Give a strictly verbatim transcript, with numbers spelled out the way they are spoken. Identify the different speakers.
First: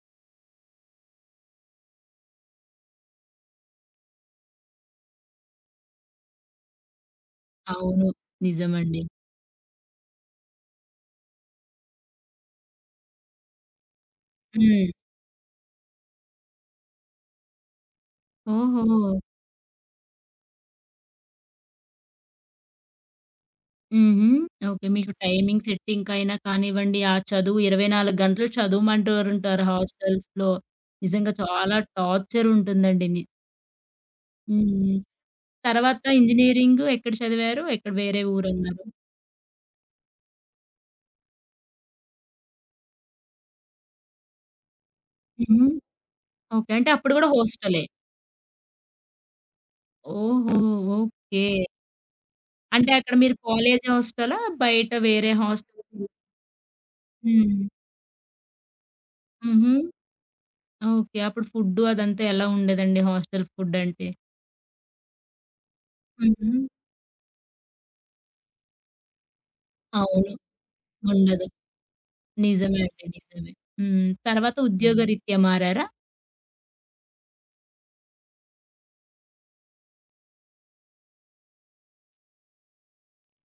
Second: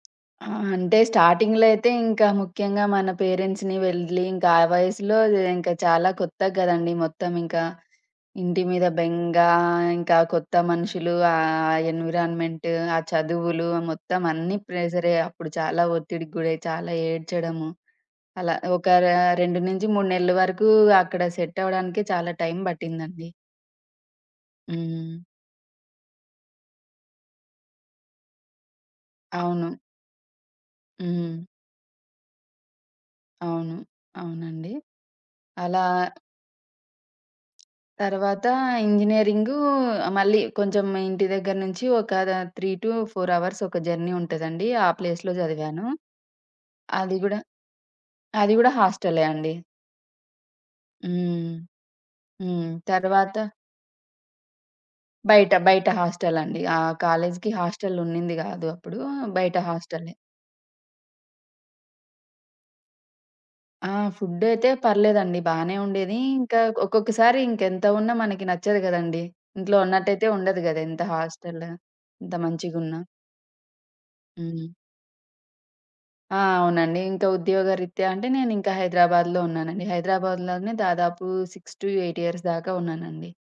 Speaker 1: ఆ! అంటే స్టార్టింగ్‌లో అయితే ఇంకా ముఖ్యంగా మన పేరెంట్స్‌ని వెళ్లి ఇంకా ఆ వయసులో ఇంకా చాలా కొత్తగదండీ! మొత్తం ఇంకా.
Speaker 2: అవును.
Speaker 1: ఇంటి మీద
Speaker 2: నిజమండి.
Speaker 1: బెంగా, ఇంకా కొత్త మనుషులు, ఆ ఎన్విరాన్‌మెంట్, ఆ చదువులు మొత్తం అన్నీ
Speaker 2: హ్మ్.
Speaker 1: ప్రెషరే అప్పుడు చాలా ఒత్తిడికి గురై చాలా ఏడ్చడము. అలా ఒక ర
Speaker 2: ఓహో!
Speaker 1: రెండు నుంచి మూడు నెలలు వరకు అక్కడ సెట్ అవ్వడానికే చాలా టైం పట్టిందండి.
Speaker 2: హుహు. ఓకే మీకు
Speaker 1: హ్మ్.
Speaker 2: టైమింగ్ సెట్టింగ్‌కైనా కానివ్వండి, ఆ చదువు ఇరవై నాలుగు గంటలు చదవమంటూ ఓరుంటారు
Speaker 1: అవును.
Speaker 2: హాస్టల్స్‌లో. నిజంగా
Speaker 1: హ్మ్.
Speaker 2: చాలా టార్చర్ ఉంటుందండి. ని
Speaker 1: అవును.
Speaker 2: హ్మ్.
Speaker 1: అవునండి.
Speaker 2: హ్మ్.
Speaker 1: అలా
Speaker 2: తర్వాత ఇంజినీరింగ్ ఎక్కడ చదివారు? ఎక్కడ వేరే
Speaker 1: తర్వాత
Speaker 2: ఊరు అన్నారు?
Speaker 1: ఇంజనీరింగు మళ్ళీ కొంచెం ఇంటి దగ్గర నుంచి ఒక దా త్రీ టు ఫోర్ అవర్స్ ఒక జర్నీ ఉంటదండి. ఆ ప్లేస్‌లో
Speaker 2: హుహు.
Speaker 1: చదివాను.
Speaker 2: ఓకే. అంటే అప్పుడు
Speaker 1: అది
Speaker 2: కూడా
Speaker 1: గూడా
Speaker 2: హోస్టలే.
Speaker 1: అది గూడా హాస్టలే అండి.
Speaker 2: ఓహో! ఓకే.
Speaker 1: హ్మ్. హ్మ్.
Speaker 2: అంటే అక్కడ మీరు
Speaker 1: తర్వాత
Speaker 2: కాలేజ్ హోస్టలా? బయట వేరే
Speaker 1: బయట, బయట
Speaker 2: హాస్టల్స్
Speaker 1: హాస్టల్ అండి. ఆ! కాలేజ్‌కి
Speaker 2: హ్మ్.
Speaker 1: హాస్టల్ ఉన్నింది కాదు అప్పుడు బయట
Speaker 2: హుహు.
Speaker 1: హాస్టలే.
Speaker 2: ఓకే. అప్పుడు ఫుడ్డు అదంతా ఎలా ఉండేదండి హాస్టల్ ఫుడ్
Speaker 1: ఆ!
Speaker 2: అంటే?
Speaker 1: ఫుడ్ అయితే పర్లేదండి! బానే ఉండేది. ఇంకా
Speaker 2: హుహు.
Speaker 1: ఒక్కొక్కసారి ఇంకా ఎంత ఉన్నా మనకి నచ్చదు కదండీ! ఇంట్లో ఉన్నట్టయితే
Speaker 2: అవును.
Speaker 1: ఉండదు గదా! ఎంత
Speaker 2: ఉండదు.
Speaker 1: హాస్టల్, ఇంత
Speaker 2: నిజమే
Speaker 1: మంచిగున్నా.
Speaker 2: అండి. నిజమే. హ్మ్. తర్వాత
Speaker 1: హ్మ్.
Speaker 2: ఉద్యోగరీత్యా మారారా?
Speaker 1: ఆ! అవునండి. ఇంకా ఉద్యోగరీత్యా అంటే నేనింకా హైదరాబాద్‌లో ఉన్నానండి. హైదరాబాద్‌లోనే దాదాపు సిక్స్ టు ఎయిట్ ఇయర్స్ దాకా ఉన్నానండి.